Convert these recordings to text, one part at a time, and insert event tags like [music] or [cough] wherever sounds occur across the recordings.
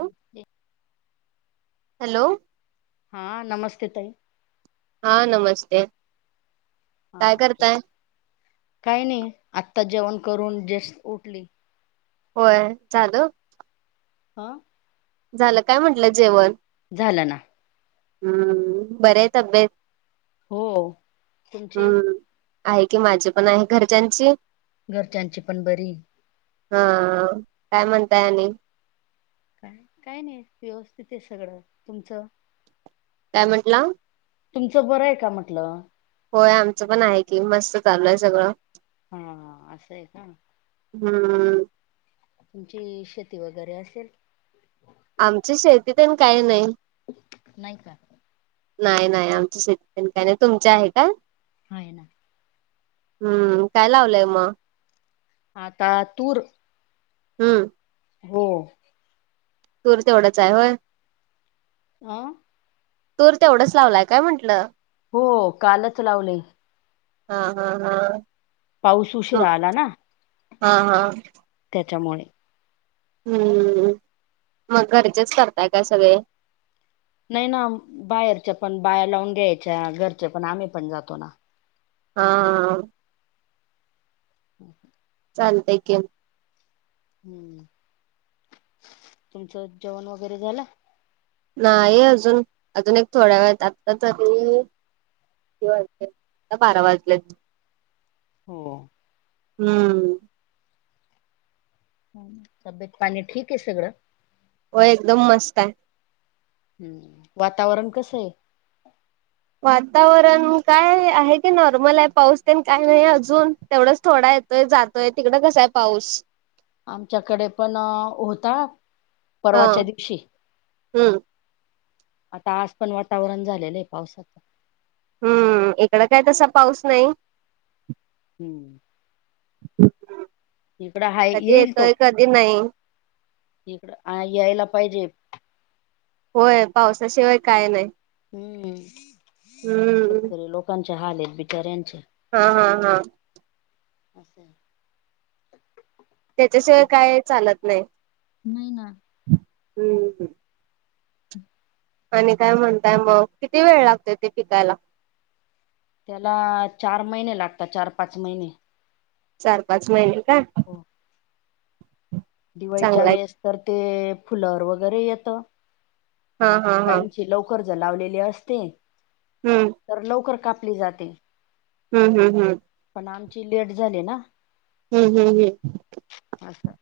ह ते हॅलो हा नमस्ते ताई हा नमस्ते काय हा करताय काही नाही आत्ता जेवण करून जस् उठली. होय झालं. हा झालं काय म्हटलं जेवण? झालं ना. हम्म बरिये तब्येत? हो तुमची? हम्म आहे की माझी पण आहे घरच्यांची? घरच्यांची पण बरी. हा काय म्हणताय आणि काय काही नाही व्यवस्थित आहे सगळं तुमचं? काय म्हंटला? तुमचं बरं आहे का म्हटलं? होय आमचं पण आहे की मस्त चाललंय सगळं. हा हा असं आहे का. हम्म तुमची शेती वगैरे असेल. आमची शेती तेन काय नाही. नाही का? नाही नाही आमच शेती तेन काही नाही तुमचे आहे का? आहे ना. हम्म काय लावलंय मग? आता तूर. हम्म हो. तूर तेवढंच हाय होय? हा तूर तेवढंच लावलाय काय म्हटलं? हो कालच लावले. हा हा हा पाऊस उशीरा आला ना. हा हा त्याच्यामुळे हम्म मग घरचेच करताय का सगळे? नाही ना बाहेरच्या पण बाया लावून घ्यायच्या घरच्या पण आम्ही पण जातो ना. हा हो ह चालतय की हम्म तुमचं जेवण वगैरे झालं? नाही अजून अजून एक थोड्या वेळ आत्ता शी. किती वाजलेत आत्ता बारा वाजलेत. हो हम्म तब्येत पाणी ठीक आहे सगळं? होय एकदम मस्त आहे. हम्म वातावरण कसं आहे? वातावरण काय आहे की नॉर्मल आहे पाऊस तेन काय नाही अजून तेवढंच थोडा आहे. त जातय तिकडं कसा आहे पाऊस? आमच्याकडे पण होता हा परवाच्या दिवशी. हम्म आता आज पण वातावरण झालेलं आहे पावसाचं हम्म इकडं काय तसा पाऊस नाही हं [inaudible] इकड हाय कधी येईल तो येतोय कधी नाही इिकड यायला पाहिजे होय पावसाशिवाय काय नाही हम्म हम्म शेतकरी लोकांचे हाल आहेत बिचााऱ्यांचे हा हा हा असं ते त्याच्याशिवाय काय चालत नाही नाही ना हम्म हम् हम आणि काय म्हणताय मग किती वेळ लागतोय ते पिकायला त्याला चार महिने लागतात चार पाच महिने चार पाच महिने का हो दिवाळीच्या चांगला आहे वेळेस तर ते फुलवर वगैरे येतं हा हा हा काहींची लवकर ज लावलेले असते हम्म तर लवकर कापली जाते हम् हम् हम् पण आमची लेट झाली ना हम्म हम्म हम्म असं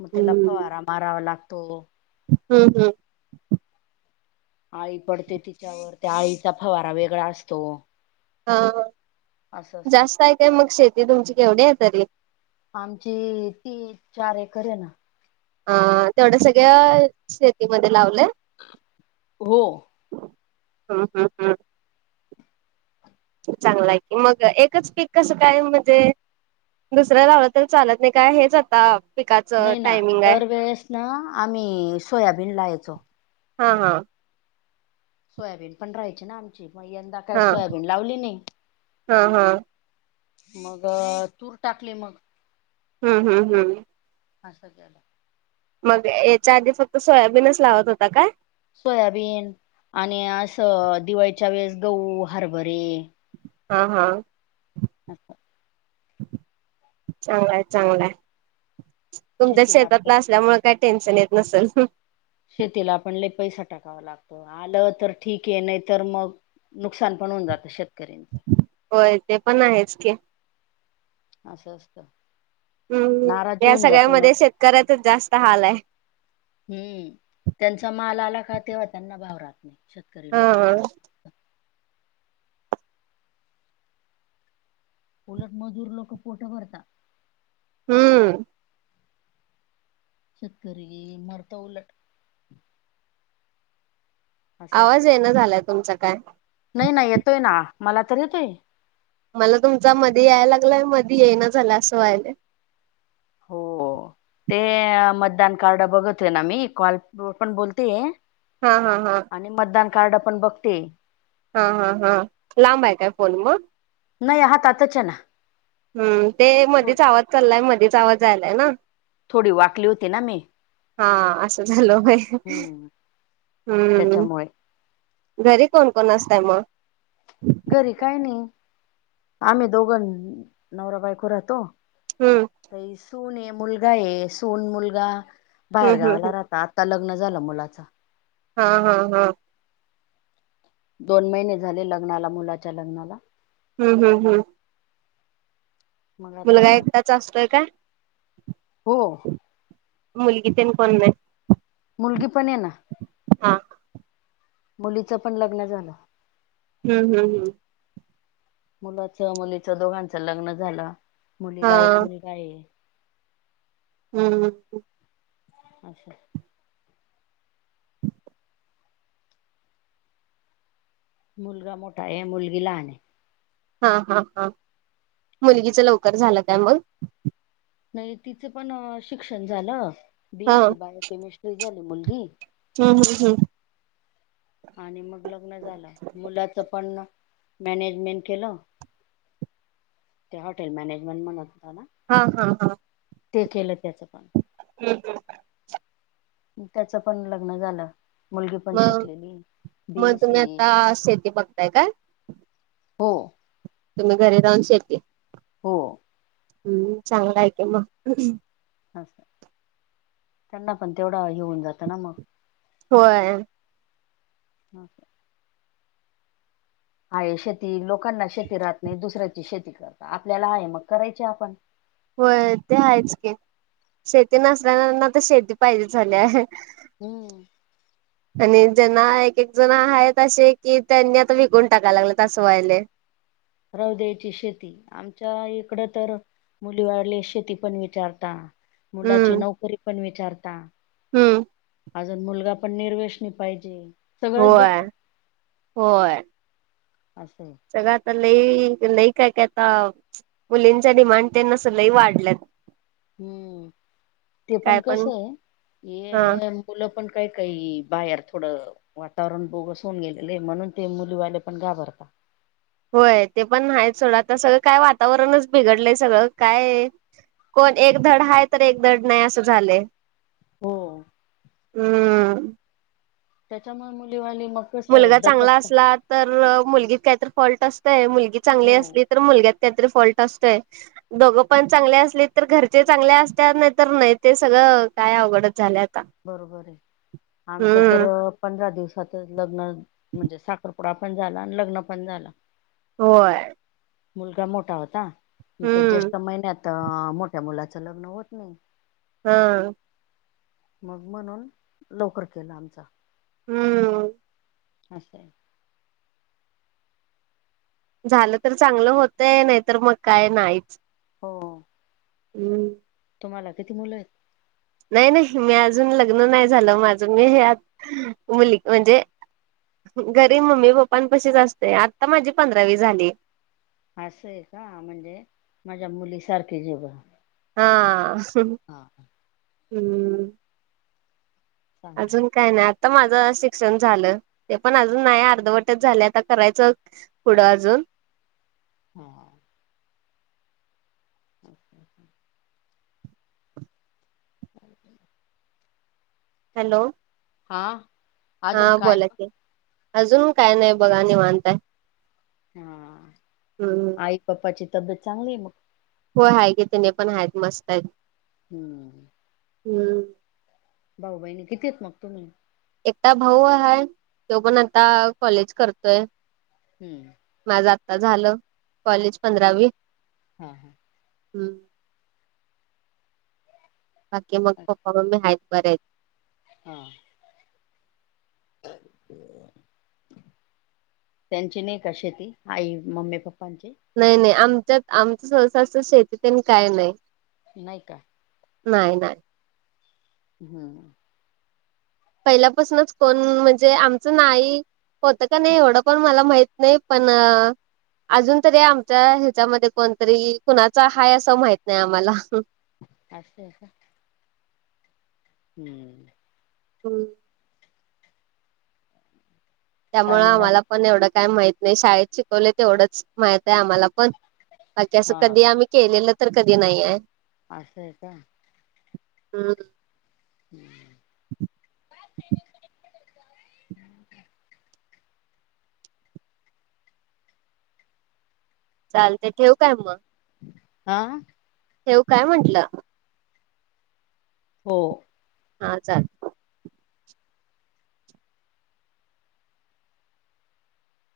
मग त्याला फवारा मारावा लागतो हम् हम्म आळी पडते तिच्यावर त्या आळीचा फवारा वेगळा असतो हा असं असतं. जास्त आहे काय मग शेती तुमची केवढी आहे तरी आमची ती चार एकर आहे ना हा तेवढ्या सगळ्या शेतीमध्ये लावलंय हो हम हम हम् चांगलं आहे की मग एकच पीक कसं काय म्हणजे दुसर्या लावलं तर चालत नाही काय हेच आता पिकाचं नाही ना टायमिंग आहे दरवेेळेस ना आम्ही सोयाबीन लायचो हा हा सोयाबीन पण राहायची ना आमची मग यंदा काय हा सोयाबीन लावली नाही हा हा मग तूर टाकले मग हूं हूं हं [unintelligible] मग याच्या आधी फक्त सोयाबीनच लावत होता काय? सोयाबीन आणि असं दिवाळीच्या वेळेस गहू, हरभरे हा हा अच्छा चांगलाय चांगलाय तुमच्या शेतीला आपण शेतातला असल्यामुळे काय टेन्शन येत नसेल शेतीला आपण पैसा टाकावा लागतो आलं तर ठीक आहे नाही तरर मग नुकसान पण होऊ जात श कऱचा होय ते पण आहेच की असं - असतं. हम्म. नाराज या होऊन जात मग सगळ्यामध्ये, शेतकऱ्याचच जास्त हालाय. हम्म. त्यांचा माल आला का, तेव्हा त्यांना भाव राहत नाही. शेतकरी हा लोकांचा. उलट, मजूर लोक पोटं भरतात. हम्म. शेतकरी, मरतं उलट. असं आवाज असतं येईना झालाय, तुमचा काय. नाही - नाही येतोय ना. मला तर येतोय. मला तुमचा मध्ये यायला लागलाय. मधी येईना झाला. असं व्हायलंय. हो. ते मतदान कार्ड बघतोय ना, मी. कॉलवर पण बोलतेय. हा, हा, हा. आणि मतदान कार्ड पण बघतेय. हा, हा, हा. लांबाय काय? फोन मग. नाही, हातातचय ना. हम्. ते थोड मधीच आवाज चाललाय. मधीच आवाज जायलाय ना. थोडी वाकली होती ना मी हा असं झालं व्हय. हम्म हूं. त्याच्यामुळे घरी कोण- कोण असताय मग? घरी काय नाही. आम्ही दोघ न, नवरा - बायको राहतो. हम्म. सूनये, मुलगाये. सून- मुलगा बाहेर हम्म हम्म गावाला राहतात. आता लग्न झालं मुलाचं. हा, हा, हा. दोन महिने झाले लग्नाला. मुलाच्या लग्नाला. हं, हं, हं. मग आता मुलगा, एकटाच असतोय काय? हो मुलगी, तेन कोण नाही. मुलगी पणयना. हा मुलीचं पण लग्न झालं. हूं, हूं, हूं. मुलाच -, दोघांचं लग्न झालं. हा मुलीला एक मुल गाये. हम्म. [inaudible] मुलगा मोठाय, मुलगी लहानय. हा, हा, हा. असं मुलगीच लवकर झालं का, मग? नाही, तिचं पण शिक्षण झालं. बी हा एस सी बायोकेमिस्ट्री झाली मुलगी. हम्, हम, हम्. आणि मग लग्न झालं. मुलाच पण, मॅनेजमेंट केलं. ते हॉटेल मॅनेजमेंट, म्हणत होता ना. हा, हा, हा. ते केलं, त्याच पण. हम्, हम. त्याचं पण लग्न झालं. मुलगी पण मग शिकलेलीय. बी मग एस तुम्ही सीय. आता शेती बघताय काय हो. तुम्ही, घरी राहून शेती. हो. हूं, चांगला हाय की मग. असं. त्यांना पण तेवढं हे हून जातं ना, मग. होय. हा काय हाये शेती लोकांना शेती राहत नाही दुसऱ्याची शेती करता आपल्याला आहे म करायची आपण. होय ते आहेच की शेती नसनाऱ्यांना त शेती पाहिजे झालेय. हम्म आणि ज्यांना एक एक जण आहेत असे की त्यांनी आता विकून टाकायला लागलेत अस व्हायले. राहू दयायची शेती आमच्या इकडं तर मुली वाले शेती पण विचारता मुलाची हम्म नोकरी पण विचारता. हम्म अजून मुलगा पण निर्वेशणी पाहिजे सगळच होय बघता- असंय. सगळ आता लई लई काय काय ताप मुलींचा डिमांड त्यांन असं लय वाढल्यात. हम्म ते पण कसय हा हे मुलं पण काय काई बाहेर थोडं वातावरण बोगस होऊन गेलेलय म्हणून ते मुलीवाले पण घाबरता. होय ते पण न्हायत सोडा आता सगळं काय वातावरणच बिघडलंय सगळं काय कोण एक धड हाय तर एक धड नाय असं झालंय. हो. हम्म त्याच्यामुळ मुलीवाली मग मुलगा कसं चांगला दचकतात असला तर मुलगीत काहीत फॉल्ट असतंय मुलगी चांगली हो असली तर मुलग्यात कायतर फॉल्ट असतोय. दोघं पण चांगले असले तर घरचे चांगले असत्यात नायतर नाय ते सगळं काय अवघडचं झाल्यात बरोबर ये आमचं तर पंधरा दिवसात लग्न म्हणजे साखर पुडा पण झाला आणि लग्न पण झाला. होय. मुलगा मोठा होता मग त्या हम्म जेष्ठ महिन्यात ता मोठ्या मुलाचं लग्न होत नाही. हां मग म्हणून लवकर केला आमचा हम्म असंय. झालं तर चांगलं होतंय नायतर मग काय नाहीच. हो. हम् तुम्हाला किती मुलं आहेत. नाय नाय मी अजून लग्न नाय झालं माझं मी आज मुली म्हणजे घरी मम्मी पप्पां पशीच असते आत्ता माझी पंधरावी झाली. असंय का म्हणजे माझ्या मुलीसारखीच जे बुआ हा. हां हा. हम्म. चांगलं अजून काय नाय आत त माझं शिक्षण झालं ते पण अजून नाय अर्धवटच झालय आता करायचं पुढं अजून हा हा असय कां [unintelligible] हॅलो हा अजून हा काय बोला मग? की अजून काय नाय बघा निवांत हाय. हा आई पप्पाची तब्येत चांगली आहे मग. होय हाय की त्यांनी पण आहेत मस्त आहेत. हम्म. हम्म. भाऊ बहिणी किती हाईत मग तुम्ही? एकटा भाऊ हाय, तो पण आता कॉलेज करतोय. हम्म. माझं आत्ता झालं कॉलेज पंधरावी. हां हां. हम्. बाकी मग पप्पा मम्मी आहेत बरे. हा. [inaudible] त्यांची नाही का शेती आई मम्मी पप्पांची. नाही नाही आमच्यात आमच सहसा असं शेतीतेन काय नाही. नाही का? नाही नाही. हम्. पहिल्यापासनच कोण म्हणजे आमचं नाही होत क नाही एवढं पण मला माहित नाही. पण. अजून तरी आमच्या ह्याच्यामध्ये कोणतरी ईल कुणाचा हाय असं माहित नाही आम्हाला. असं हाय का? हम्म. हम. काय त्यामुळ मग आम्हाला पण एवढं काय माहित नाही शाळेत शिकवलय तेवढंच माहित आहे आम्हाला. पण, बाकी असं हा कधी आम्ही केलेलं तर कधी नाही आहे. असं हाय का? हम्. हम्म. [inaudible] चाल ते ठेवू काय मग. आ. ठेवू काय म्हंटलं. हो. हा चाल.